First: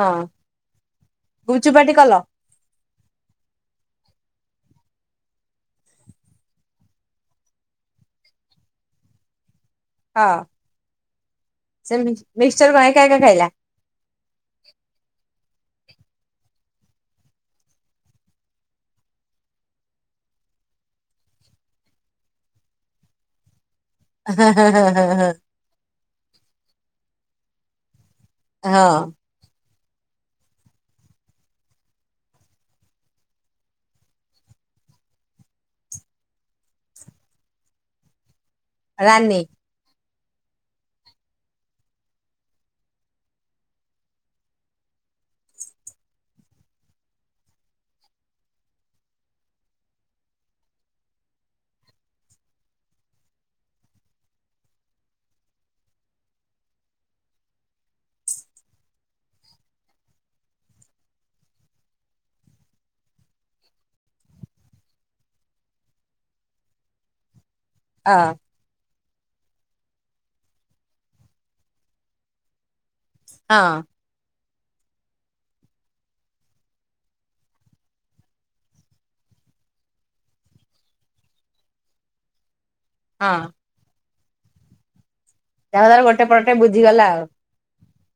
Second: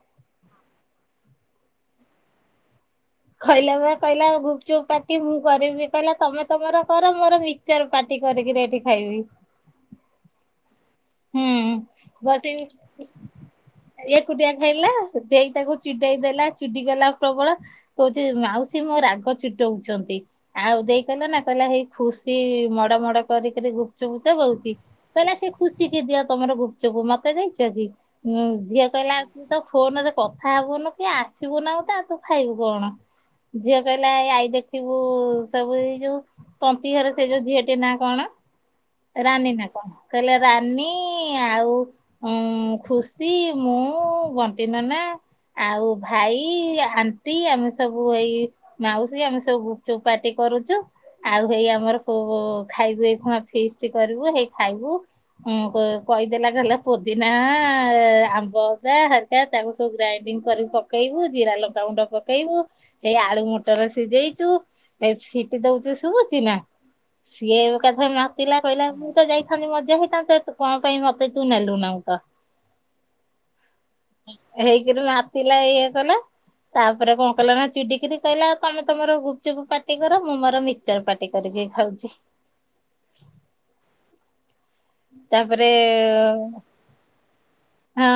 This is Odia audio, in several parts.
ହଁ ଗୁଚୁପାଟି କଲ? କହିଲା ବା କହିଲା ଗୁପଚୁପ୍ ପାଟି ମୁଁ କରିବି କହିଲା ତମ ତମର କର ମୋର ମିକ୍ସଚର ପାଟି କରିକି ଏଠି ଖାଇବି। ସେ। ହଁ। ହୁଁ ସେ ବସି ମିକ୍ସଚର କଣ ଏକା ଏକା ଖାଇଲା। ଏକୁଟିଆ ଖାଇଲା ସେଥି ତାକୁ ଚିଡେଇ ଦେଲା ଚିଡି ଗଲା ପ୍ରବଳ କହୁଛି ମାଉସୀ ମୋ ରାଗ ଚିଟଉଚନ୍ତି। ଆଉ ଦେଇ କହିଲ ନା କହିଲା ହେଇ ଖୁସି ମଡ ମଡ କରିକିରି ଗୁ ପୁଚୁ ପୂଚୁ ହଉଚି କହିଲା ସେ ଖୁସି। ଦିଅ ତମର ଗୁପଚୁପୁ ମତେ ଦେଇଛନ୍ତି ଉଁ ଝିଅ ହଁ କହିଲା ତ ଫୋନ ରେ କଥା ହବୁନୁ କି ଆସିବୁ ନାଉ ତା ତୁ ଖାଇବୁ କଣ। ଝିଅ କହିଲା ଆ-ଆଇ ଦେଖିବୁ ସବୁ ଏଇ ଯୋଉ। ତନ୍ତିୀ ଘରେ ସେ ଯୋଉ ଝିଅଟି ନା କଣ ରାନୀ ନା କଣ କହିଲେ ରା ନି ଆଉ ଉଁ ଖୁସି ମୁଁ ବଣ୍ଟି ନନା। ଆଉ ଭାଇ ଆଣ୍ଟି ଆମେ ସବୁ ଏଇ ମାଉସୀ ଆମେ ସବୁ ଗୁପଚୁପ ପାଟି। କରୁଛୁ ଆଉ ହେଇ ଆମର ଫୁ ଖାଇବୁ ଏଇ ଖୁଣା ଫିଷ୍ଟ କରିବୁ ହେଇ ଖାଇବୁ। ହଁ କ-କହିଦେଲା ହେଲା ପୋଦିନା ଆମ୍ବ ଅଦା ଘରିକା ତାକୁ ସବୁ ଗ୍ରାଇଡିଙ୍ଗ। କରି ପକେଇବୁ ଜିରା ଲଙ୍କାଗୁଣ୍ଡ ପକେଇବୁ ଏଇ ଆଳୁ ମଟର ସିଝେଇଛୁ। ଏ ସିଟି ଦଉଛି ଶୁଭୁଛି ନା ଶି ସିଏ ଏକଥାରେ ହଁ ମାତିଲା କହିଲା ମୁଁ ତ ଯାଇଥାନ୍ତି ମଜା ହେଇଥା ତା ତୁ କଣ ପାଇଁ ମତେ ତୁ ନେଲୁ ନାଉ ତ? ହଁ। ହେଇକିରି ମାତିଲା ଏଇୟା କଲା। ତାପରେ କଣ କହିଲ ନା ଚିଡିକିରି କହିଲା ତମେ ତମର ଗୁପଚୁପୁ ପାଟି କର ମୁଁ ମୋର ମିକଚର ପାଟି କରି କି ଖାଉଛି। ହଁ। ତାପରେ ଯାହା ହଉ ତାର ଗୋଟେ ପଟେ ବୁଝିଗଲା ଆଉ। ହଁ।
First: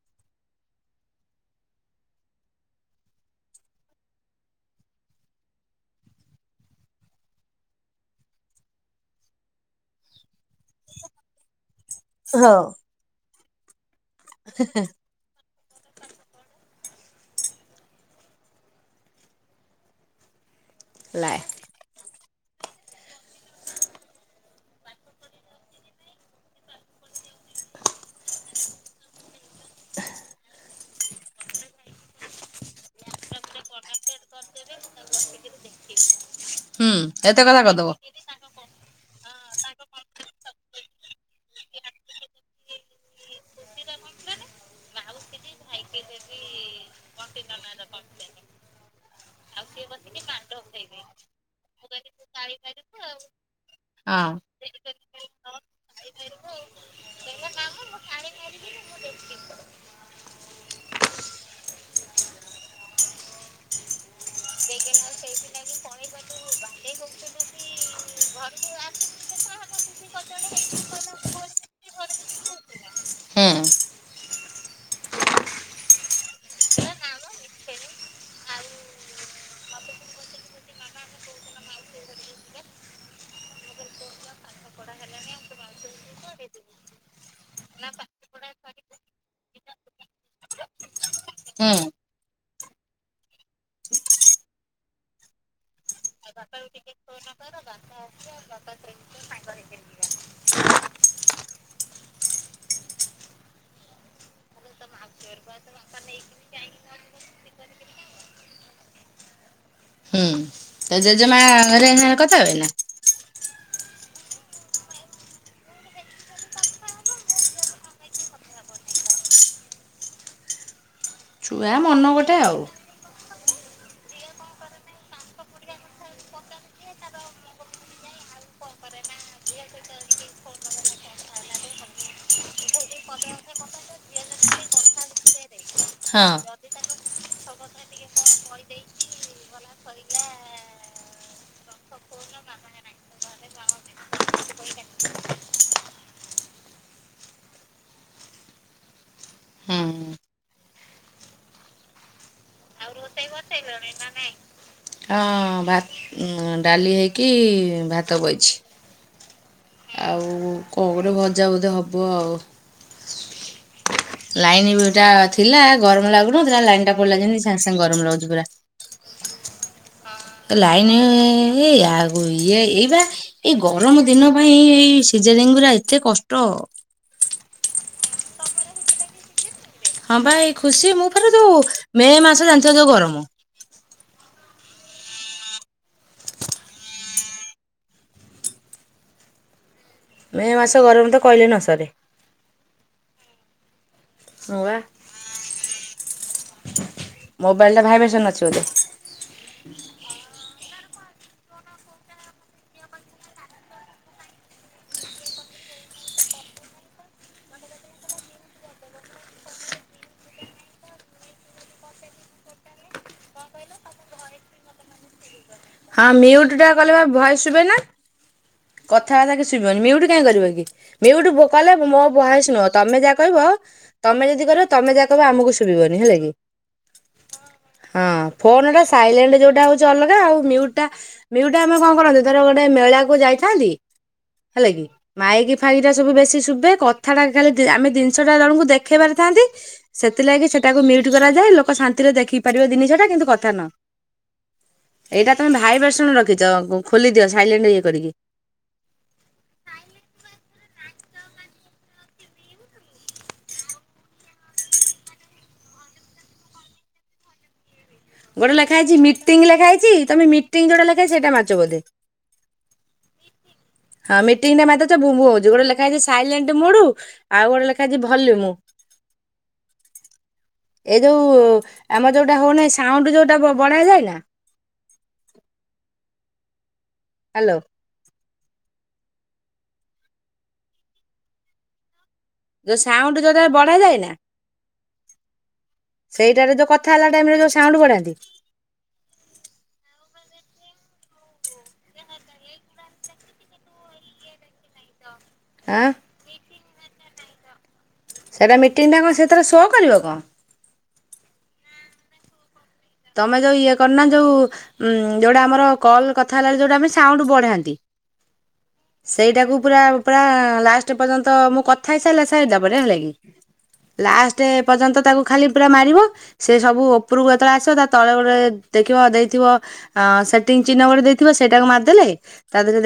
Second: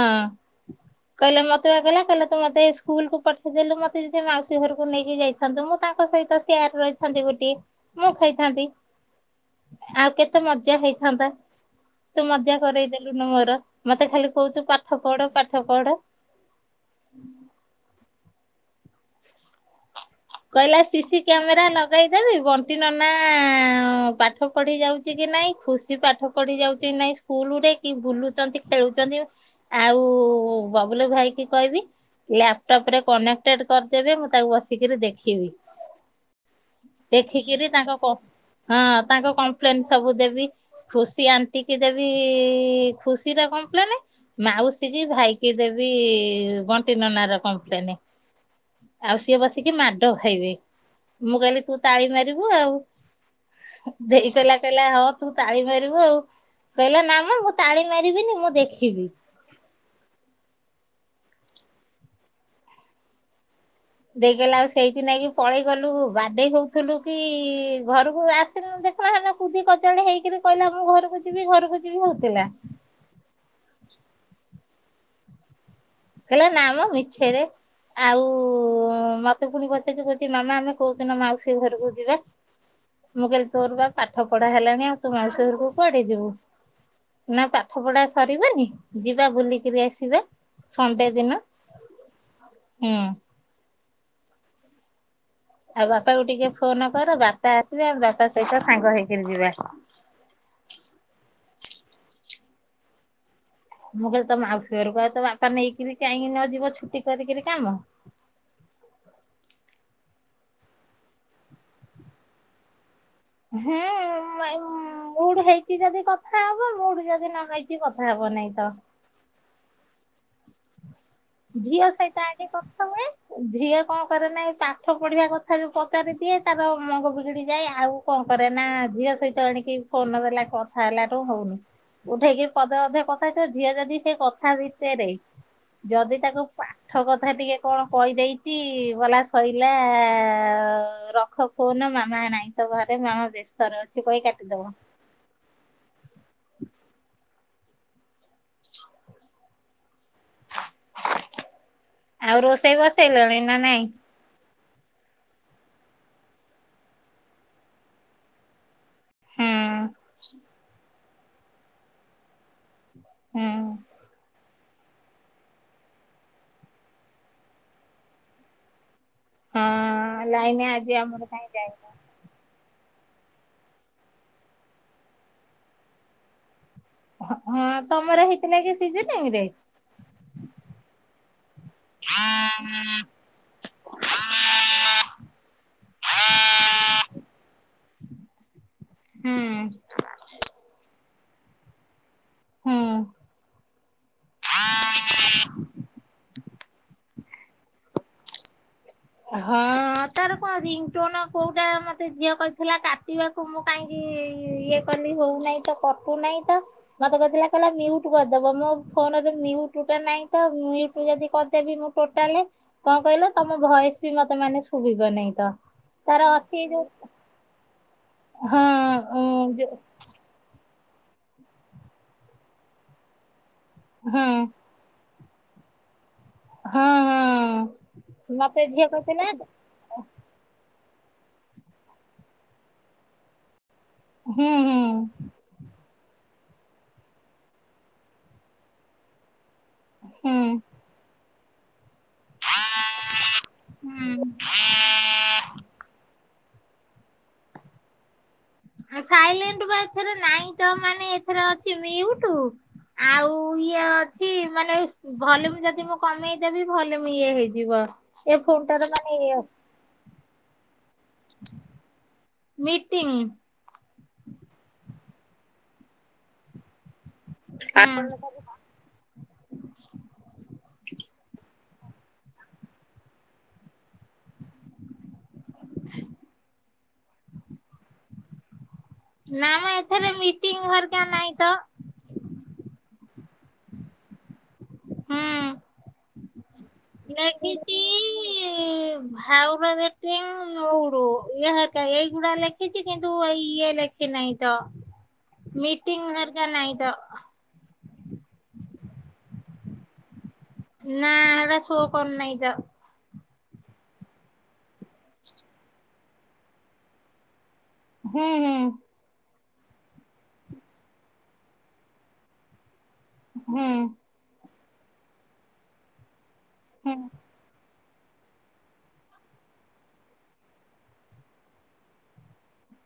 କହିଲା ମତେ ପା କହିଲା କହିଲା ତୁ ମତେ ସ୍କୁଲକୁ ପଠେଇ ଦେଲୁ ମତେ ଯଦି ମାଉସୀ ଘରକୁ ନେଇକି ଯାଇଥାନ୍ତୁ ମୁଁ ତାଙ୍କ ସହିତ ସିୟାର ରହିଥାନ୍ତି ଗୋଟିଏ ମୁଁ ଖାଇଥାନ୍ତି। ଆଉ କେତେ ମଜା ହେଇଥାନ୍ତା। ତୁ ମଜା ହଁ। କରେଇ ଦେଲୁନୁ ମୋର ମତେ ଖାଲି କହୁଚୁ ପାଠ ପଢ଼ ପା ପାଠ ପଢ଼। କହିଲା ସିସିି ଲା କ୍ୟାମେରା ଲଗେଇଦେବି। ବଣ୍ଟି ନନା ପାଠ ପଢ଼ି ଯାଉଛି କି ନାଇଁ ଖୁସି ପାଠ ପଢ଼ି ଯାଉଛି କି ନାହିଁ ସ୍କୁ ଲୁରେ କି ବୁଲୁଛନ୍ତି ଖେଳୁଛନ୍ତି ଆଉ ବବୁଲ ଭାଇ କି କହିବି। ଲାପଟପ ରେ କନେକ୍ଟେଡ କରିଦେବେ ମୁଁ ତାକୁ ବସ କିରି ଦେଖିବି ହୁଁ ଏତେ କଥା ଦେଖିକିରି କରିଦବ ତାଙ୍କ କ ହଁ ତାଙ୍କ କ ପ୍ଲେନ ସବୁ ଦେବି ଖୁସି ଆଣ୍ଟି କି ଦେବି ଖୁସିର କମ୍ପ୍ଲେନେ ମା ଉସି କିି ଭାଇକି ଦେବି ବଣ୍ଟି ନନା ର କମ୍ପ୍ଲେନେ। ଆଉ ସିଏ ବସିକି ମାଡ ଖାଇବେ ମୁଁ କହିଲି ତୁ ତାଳି ମାରିବୁ ଆଉ। ହଁ ଦେଇ କହିଲା କହିଲା ହ ତୁ ତାଳି ମାରିବୁ ଆଉ କହିଲା ନା ମ ମୁଁ ତାଳି ମାରିବିନି ମୁଁ ଦେଖିବି। ଦେଇ କହିଲା ଆଉ ସେଇଥି ନାଇକି ପଳେଇ ଗଲୁ ବାଡେଇ ହଉଥିଲୁ କି ଘରକୁ ଆସିଲୁନୁ ଦା ନହେନେ କୁଦି କଚାଡି ହେଇକିରି କହିଲା ମୁଁ ଘରକୁ ଯିବି ଘରକୁ ଯିବି ହଉଥିଲା। ହୁଁ କହିଲା ନା ମ ମିଛେରେ। ଆଉ ମତେ ପୁଣି ପଚାରୁଚି କହୁଚି ମାମା ଆମେ କୋଉଦିନ ମାଉସୀ ଘରକୁ ଯିବା? ମୁଁ କହିଲି ତୋର ବା ପାଠ ପଢା ହେଲାଣି ଆଉ ତୁ ମାଉସୀ ଘର କୁ କୁଆଡ଼େ ଯିବୁ? ନା ପାଠ ପଢା ସରିବନି ଯିବା ବୁଲିକିରି ଆସିବା। ସଣ୍ଡେ ଦିନ ହୁଁ ହୁଁ। ଆଉ ବାପା କୁ ଟିକେ ଫୋନ କର ବାପା ଆସିବେ ଆଉ ବାପା ସହିତ ସାଙ୍ଗ ହେଇକିରି ଯିବା। ମୁଁ କହିଲି ତୋ ମାଉସୀ ଘରକୁ ପା ତ ବାପା ନେଇକିରି କାହିଁକି ନ ଯିବ ଛୁଟି କରିକିରି କାମ। [inaudible] ତା ଜେଜେମା ଘରେ ଏଇନା କଥା ହୁଏ ନା? ହେଁ ଏଇ ଉଁ ମୁଡୁ ହେଇଛି ଯଦି କଥା ହବ ମୁଡୁ ଯଦି ନ ହେଇଛି କଥା ହବ ନାହି ତ। ଛୁଆ ଝିଅ ମନ ସହିତ ଗୋଟେ ଆଗେ ଆଉ କଥା ହୁଏ। ଝିଅ କଣ କରେ ନା ଏଇ ପାଠ ପଢିବା କଥା ଯୋଉ ପଚାରି ଦିଏ ତାର ମଙ୍ଗ ବିଗିଡି ଯାଏ ଆଉ କ କ କରେ ନା ଝିଅ ସହିତ ଏଣିକି ଫୋନ ଦେଲା କଥା ହେଲାଠୁ ହଉନି। ଉଠେଇକି ପଦେ ଅଧେ କଥା ହେଇଥିବ ଝିଅ ଯଦି ସେ କଥା ଭିତେରେ। ଯଦି ହଁ। ତାକୁ ପାଠ କ ଥା ଟିକେ କଣ କହିଦେଇଛି ଗଲା ଶଇଲା ରଖ ଫୋନ ମାମା ନାଇଁ ତ ଘରେ ମାମା ବ୍ୟସ୍ତରେ ଅଛି କହି କାଟିଦବ। [inaudible] ହୁଁ। ଆଉ ରୋଷେଇ ବସେଇଲେଣି ନା ନାଇଁ? ହଁ, ଡାଲି ହେଇକି ଭାତ ବଇଛି। ହୁଁ ଉ କଣ ଗୋଟେ ଭଜା ବୋଧେ ହବ ଆଉ ହୁଁ। ଲାଇନ ବି ଗଟା ଥିଲା, ଗରମ ଲାଗୁନଥିଲା, ଲାଇନ ଟା ପଳେଇଲା ଯେମିତି, ସାଙ୍ଗେ ସାଙ୍ଗେ ଗରମ ଲାଗୁଛି ପୁରା ହଁ ଆଜି ଲାଇନ ଆମର କାଇଁ ଏଇ ଯାଇନି। ଆଗ ଇ ଏଇ ଏଇ ଗରମ ଦିନ ପାଇଁ, ଏଇ ସିଜରିଙ୍ଗଗୁରା ଏତେ କଷ୍ଟ। ହଁ ତମର ହେଇଥିଲାକି ସିଜେରିଙ୍ଗରେ ହଁ ଭାଇ ଖୁସି, ମୁଁ ଫେରେ ଯୋଉ ମେ ମାସ, ଜାଣିଥିବ ଯୋଉ ଗରମ ହୁଁ। ମେ ମାସ ଗରମ ତ, କହିଲେ ନ ସରେ ହୁଁ। ନଆ [unintelligible] ମୋବାଇଲରେ ଭାଇବ୍ରେସନ ଅଛି, ବୋଧେ ହଁ ତାର ପା ରିଙ୍ଗ ଟୋଣ [unintelligible] କେଉଁଟା ମୋତେ ଝିଅ କହିଥିଲା କାଟିବାକୁ ମୁଁ କାହିଁକି ଇଏ କଲି ହଉନାହିଁ ତ ତ ମତେ କ କହିଲଟ କରିଦବ ମୋ ଫୋନଟଟା ନାଁ ତ [unintelligible] ଯଦି କହିଦେବି ମୁଁ ଟୋଟାଲି, କଣ କହିଲ ତମ ଭଏସ ବି ମତେ ମାନେ ଶୁଭିବ ନାହିଁ ତ ହଁ ତାର ମ୍ୟୁଟ ଅଛି ଟା ଯୋଉ କଲେ ପା ଭଏସ ଶୁଭେନା। ହଁ କଥାବାର୍ତ୍ତା କିଛି ଯୋଉ ଶୁବିବନି, ମିଉଟ କାହିଁ କରିବ କି? ମିଉଟ କଲେ ମୋ ଭୟସ ନୁହଁ, ତମେ ଯାହା କହିବ ହଁ ତମେ ଯଦି କରିବ ତମେ ଯା ତ ଆମକୁ ଶୁଭିବନି ହେଲା କି? ହଁ ହଁ। ହଁ ମତେ ଫୋନ ଟା ଝିଅ କହିଥିଲା ସାଇଲେଣ୍ଟ ଯୋଉଟା ହଉଛି ଅଲଗା ଆଉ ଟା ମିଉଟଟା ଆମେ କଣ କରନ୍ତି, ଧର ଗୋଟେ ମେଳା କୁ ଯାଇଥାନ୍ତି ହୁଁ ହେଲା ହୁଁ କି, ମାଇକି ଫାଇକି ଟା ସବୁ ବେଶି ଶୁଭେ, କଥାଟା ଖାଲି ଆମେ ଜିନିଷଟା ଜଣଙ୍କୁ ଦେଖେଇ ପାରିଥାନ୍ତି। ହୁଁ ସେଥିଲାଗି ସେଟାକୁ ମିଉଟ କରାଯାଏ, ଲୋକ ଶାନ୍ତି ଦେଖି ପାରିବ ଜିନିଷଟା କିନ୍ତୁ କଥା ନ, ହୁଁ। ଏଇଟା ତମେ ଭାଇ ବସଣ ରଖ। ଖ ଖୋଲିଦିଅ, ସାଇଲେଣ୍ଟ ଇଏ କରିକି। ସାଇଲେଣ୍ଟ ବା ଏଥର ନାଇଁ ତ, ମାନେ ଏଥରେ ଅଛି ମିଉଟ ଆଉ ଇଏ ଅଛି ମାନେ, ଭଲମ ଯଦି ମୁଁ କମେଇଦେବି ଭଲମ ଇଏ ହେଇଯିବ। ଏ ଗୋଟେ ଲେଖା ଫୋନଟାର ହେଛି ମାନେ ଇଏ ମିଟିଂ ଲେଖା ହେଇଛି, ତମ ମିଟିଂ ଯୋଉଟା ସେଟା ମାରିଛ ବୋଧେ, ମିଟିଂ ହଁ ମିଟିଙ୍ଗଟା ବୁମୁ [unintelligible] ହଉଛି ଗୋଟେ ଲେଖା ହେଇଛି ସାଇଲେଣ୍ଟ ମୋଡୁ ଆଉ ଗୋଟେ ଲେଖା ହେଇଛି ହୁଁ ଭଲମୁ, ଏ ଯୋଉ ଆମର ଯଉଟା ହଉନାହି, ସାଉଣ୍ଡ ଯୋଉଟା ବଢା ଯାଏନା ହାଲୋ ନା ଏଥିରେ ମିଟିଙ୍ଗ ଘରିକ ନାହିଁ ତ। ତ ସାଉଣ୍ଡ ଯଉଥେର ବଢ଼ା ଯାଇନା ହୁଁ ସେଇଟାରେ ଯ କ [unintelligible] ନଉଡୁ ଇ ହେ ଏଇଗୁଡା ଲେଖିଛି କିନ୍ତୁ ଏଇ ଇଏ ଲେଖିନାହିଁ ଆଁ ମିଟିଂ ହେରିକା ନାହିଁ ତ? ସେଇଟା ମିଟିଂଟା କଣ ସେଥିର ଶୋ କରିବ କଣ? ନା ଏଟା ଶୋ କରୁ ନାହିଁ ତ? ତମେ ଯୋଉ ଇଏ କର ନା, ଯୋଉ ଉଁ ଯୋଉଟା ଆମର କଲ୍ କଥା ହେଲା, ଯୋଉଟା ଆମେ ସାଉଣ୍ଡ ବଢାଏ। ହୁଁ ହୁଁ ସେଇଟାକୁ ପୁରା, ପୁରା ଲାଷ୍ଟ ପର୍ଯ୍ୟନ୍ତ ମୁଁ କଥା ହେଇସାରିଲା ସାରିଲା ପରେ, ହେଲା ହୁଁ ଲାଷ୍ଟ ପର୍ଯ୍ୟନ୍ତ ତାକୁ ଖାଲି ପୁରା ମାରିବ ସେ ସବୁ ହୁଁ। ଉପରକୁ ଯେତେବେଳେ ଆସ ତଳେ ଦେଖିବ ଚିହ୍ନ ସେଟାକୁ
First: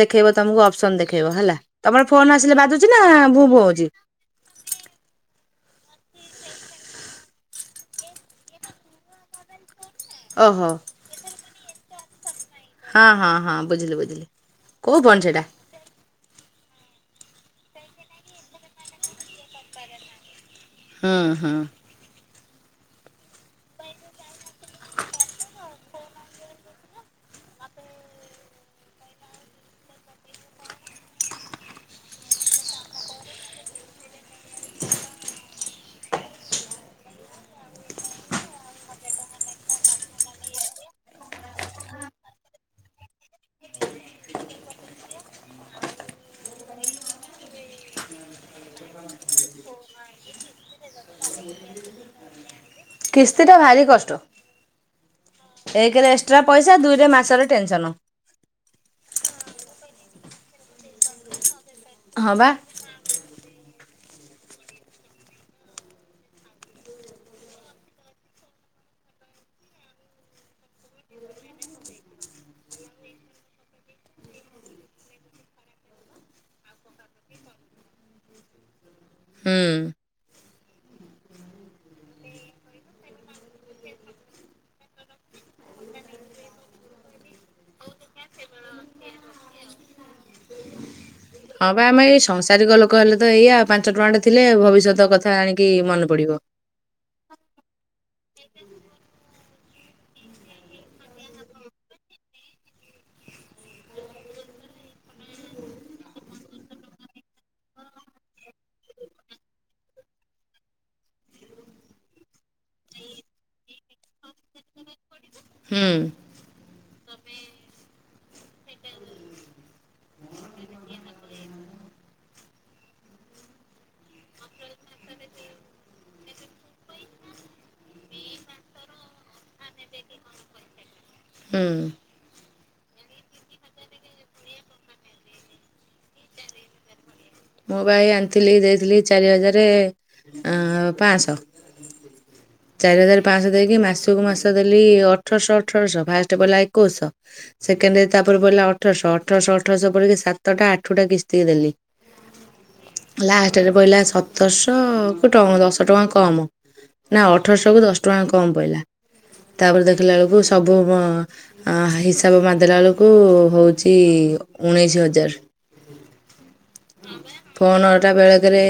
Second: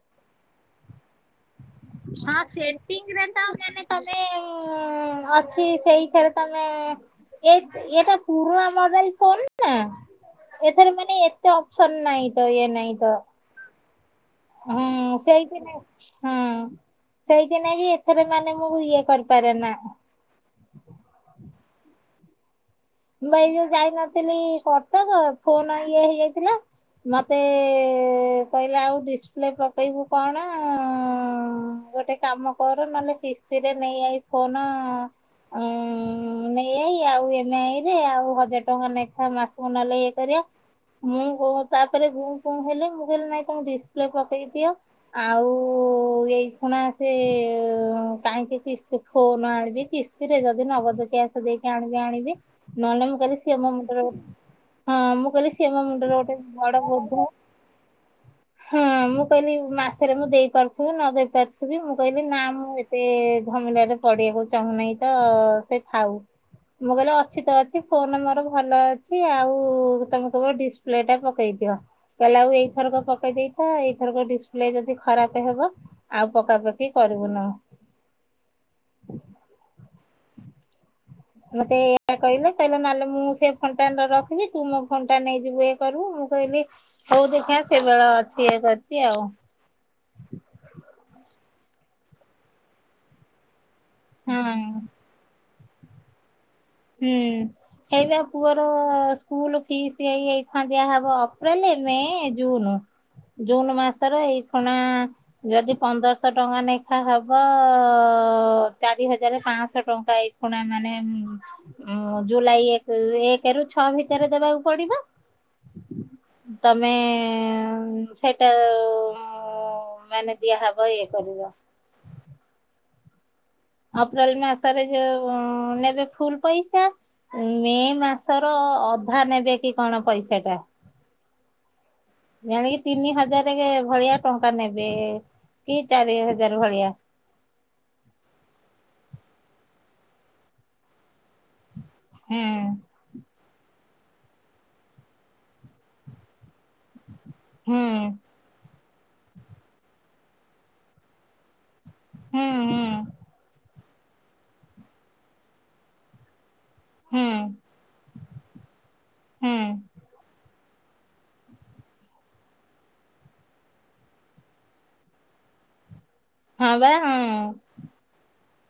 ଦେଖେଇବ ତମକୁ ଅପସନ ଦେଖେଇବ ହେଲା। ତମର ଫୋନ ହଁ ଆସିଲେ ବାଜୁଛି ନା ସେରେ ତ ଭୁଁ ଭୁଁ ମେ ହଉଛି ତମେ ଅଛି ସେଇ ଏରେ ତମେ ଏ ଏଟ ପୁରୁଣା ମୋବାଇଲ ଫୋନ ଓହୋ ଏଥର ମାନେ ଏତେ ଅପସନ ନାଇଁ। ହଁ ହଁ ହଁ ବୁଝିଲୁ ବୁଝିଲୁ। ହଁ ସେଇ କି ନା। ହଁ ସେଇଥିନାଇଁ କି ଏଥର ମାନେ ମୁଁ ଇଏ କରିପାରେ ନା ହୁଁ ହୁଁ। ମୁଁ ଏଇ ଯୋଉ ଯାଇନଥିଲି କଟକ ଫୋନ ଇଏ ହେଇଯାଇଥିଲା ମତେ କହିଲା ଆଉ ଡିସପ୍ଲେ ପକେଇବୁ କଣ ଗୋଟେ କାମ କର ନହେଲେ କିିସ୍ତିରେ ନେଇ ଆଇ କଣ ନେଇ ଆଉ ଆଉ ହଜାର ଟଙ୍କା ନାଇଖା ମାସକୁ ନହେଲେ ଇଏ କରିବା ମୁଁ କ ତାପରେ ହେଲେ ମୁଁ କହିଲି ନାଇଁ କଣ ଡିସପ୍ଲେ ପକେଇ ଦିଅ ଆଉ ଏଇ ଖୁଣା ସେ କାହିଁକି କିସ୍ତି ଖୋଉନ ଆଣିବି କିସ୍ତି ରେ ଯଦି ନ ସ ଦେଇକି ଆଣିବେ ଆଣିବେ ନହେଲେ ମୁଁ କଲି କିସ୍ତିଟା ସିଏ ମୋ ଭାରି ମୁଣ୍ଡ [inaudible] କଷ୍ଟ ଏକରେ ଏକ୍ସଟ୍ରା ପଇସା ଦୁଇରେ ମାସରେ ଟେନସନ ହଁ ମୁଁ କହିଲି ମା ସେରେ ମୁଁ ଦେଇପାରୁଥିବି ନ ଦେଇ ପାରୁଥିବି ମୁଁ କହିଲି ହଁ ନା ବା ମୁଁ ଏତେ ଧମିଲାରେ ପଢିବାକୁ ଚାହୁଁନାହିଁ ତ ସେ ଥାଉ ମୁଁ କହିଲେ ଅଛି ଫୋନ ମୋର ଭଲ ଅଛି ଆଉ ତମେ କେବେ ଡିସପ୍ଲେ ଟା ପକେଇ ଦିଅ। ଲାଉ ଏଇଥରକ ପକେଇ ଦେଇଥା ଏଇଥରକ ଡିସପ୍ଲେ ଯଦି ଖରାପେ ହେବ ଆଉ ପକା ପକି କରିବୁନଉ। [inaudible] ହୁଁ। ମତେ ଏଇଆ କହିଲେ କହିଲେ ନହେଲେ ମୁଁ ସେ ଫଣ୍ଟା ରଖିବି ତୁ ମୋ ଫଣ୍ଟା ନେଇଯିବୁ ଇଏ କରିବୁ। ମୁଁ କହିଲି ହଉ ଦେଖ୍ୟା ସେ ବେଳ ଅଛି ଇଏ କରିଚି ଆଉ। [inaudible] ହଁ ପା ଆମ ଏଇ ସଂସାରିକ ଲୋକ ହେଲେ ତ ଏଇଆଉ ପାଞ୍ଚ ଟଙ୍କା ଟେ ଥିଲେ ହଁ ଭବିଷ୍ୟତ କଥା ଆଣିକି କି ମନ ପଡିବ। ହୁଁ। ହେଇ ପା ପୁଅର ସ୍କୁଲ୍ ଫିସ୍ଏଇଥା ଦିଆହବ ଅପ୍ରେଲେ ମେ ଜୁନ ଜୁନ୍ ମାସର ଏଇ ଖୁଣା ଯଦି ପନ୍ଦରଶ ଟଙ୍କା ନେଖା ହବ ତ ଚାରି ହଜାରେ ପାଆଶହ ଟଙ୍କା ଏଇ ଖୁଣା ମାନେ ଉଁ ଜୁଲାଇ ଏକ ଏକ ରୁ ଛଅ ଭିତରେ ଦେବାକୁ ପଡିବ। ହୁଁ ତମେ ସେଟାଓ ମାନେ ଦିଆହବ ଇଏ କରିବ। ଅପ୍ରେଲ ମାସରେ ଯଉ ନେବେ ଫୁଲ୍ ପଇସା ମେ ମାସର ଅଧା ନେବେ କି କଣ ପଇସା ଟା ହୁଁ ଜାଣିକି ତିନି ହଜାରେ ଭଳିଆ ଟଙ୍କା ନେବେ କି ଚାରି ହଜାରେ ଭଳିଆ। ମୁଁ ହେଇ ଆଣିଥିଲି ଦେଇଥିଲି ଚାରି ହଜାରେ ପାଆଶ। ହୁଁ। ଚାରି ହଜାରେ ପାଆଶ ଦେଇକି ମାସକୁ ମାସ ଦେଲି ଅଠରଶ ଅଠରଶ ଫାଷ୍ଟ ପଡ଼ିଲା ଏକୋଇଶ। ହୁଁ ସେକେଣ୍ଡରେ ତାପରେ ପଡିଲା ଅଠରଶ ଅଠରଶ ଅଠରଶ ପଡିକି ସାତଟା ଆଠଟା କିସ୍ତି ଦେଲି। ହୁଁ ହୁଁ ପଇଲା ସତରଶ କୁ ଟଙ୍କ ଦଶ ଟଙ୍କା କମ୍। ନା ହୁଁ ଅଠରଶ କୁ ଦଶ ଟଙ୍କା କମ୍ ପଇଲା ହୁଁ ତାପରେ ଦେଖିଲା ଅଳକୁସ ସବୁ ବ ହିସାବ ମରିଦେଲା ବେଳକୁ ହଉଚି ଉଣେଇଶି ହଜାର। ହଁ ବା ହଁ। କନ ଟା ବେଳେକେରେ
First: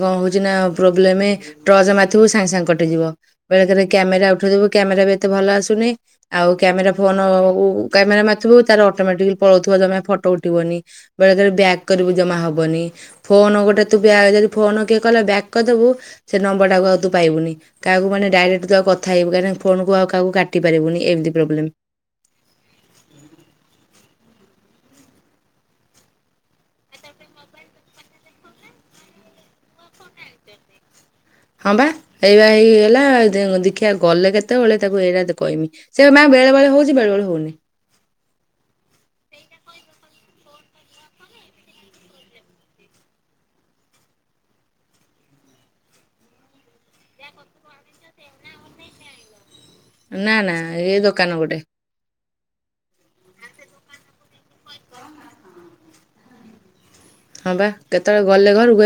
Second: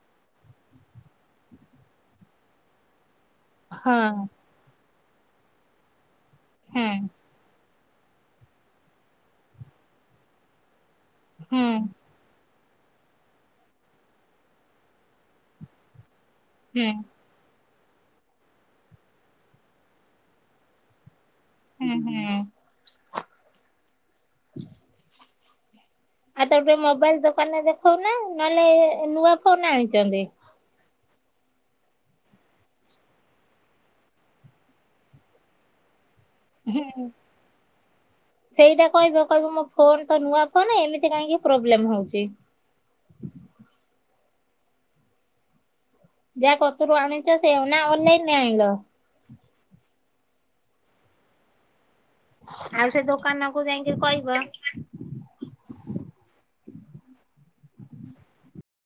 କଣ ହଉଛି ନା ପ୍ରୋବ୍ଲେମେ ଟ୍ରଚ ମାଥିବୁ ସାଙ୍ଗେ ସାଙ୍ଗେ କଟିଯିବ। ବେଳେକେରେ ହଁ କ୍ୟାମେରା ଉଠେଇଥିବୁ କ୍ୟାମେରା ବି ଏତେ ଭଲ ଆସୁନି। ଆଉ କ୍ୟାମେରା ହୁଁ ଫୋନ ଉ କ୍ୟାମେରା ମାଥିବୁ ତାର ଅଟୋମେଟିକି ପଳଉଥିବ ଜମା ଫଟ ଉଠିବନି। ବେଳେକେରେ ହୁଁ ବ୍ୟାଗ କରିବୁ ଜମା ହବ ହବନି ଫୋନ ଗୋଟେ ତୁ ଯଦି ଫୋନ କିଏ କ ବ୍ୟାକ୍ କରିଦବୁ। ସେ ନମ୍ବର ଟାକୁ ହୁଁ ଆଉ ତୁ ପାଇବୁନି। କାହାକୁ ମାନେ ଡାଇରେକ୍ଟ ତ କଥା ହେବ କାହିଁକି ଫୋନକୁ ଆଉ କହାକୁ କାଟି ପାରିବନି। ଏମିତି ପ୍ରୋବ୍ଲେମ୍ ହୁଁ ହୁଁ। ଆଉ ତାକୁ ଟିକେ ମୋବାଇଲ ଦୋକାନରେ ଦେଖଉନା। ନହଲେ ନୂଆ ଫୋନ ଆଣିଛନ୍ତି। ହଁ ବା ଏଇଆ ହେଇଗଲା ଦେଖିବା ଗଲେ କେତେବେଳେ ତାକୁ ଏଇଟା କହମି। ସେ ମା ବେଳେ ବେଳେ ହୁଁ ହଉଛି ବେଳେ ବଳେ ହଉନି। ସେଇଟା କହିବ କହିବୁ ମୋ ଫୋନ୍ ତ ନୂଆ କନ ଏମିତି କାହିଁକି ପ୍ରୋବ୍ଲେମ୍ ହଉଛି। ଯାହା କତରୁ ଆଣିଛ ସେ ନା ଅନଲାଇନରେ ଆଣିଲ। ନା ନା ଏ ଦୋକାନ ଗୋଟେ। ଆଉ ସେ ଦୋକାନକୁ ଯାଇକିନି କହିବ। ହଁ ବା କେତେବେଳେ ଗଲେ ଘରକୁ।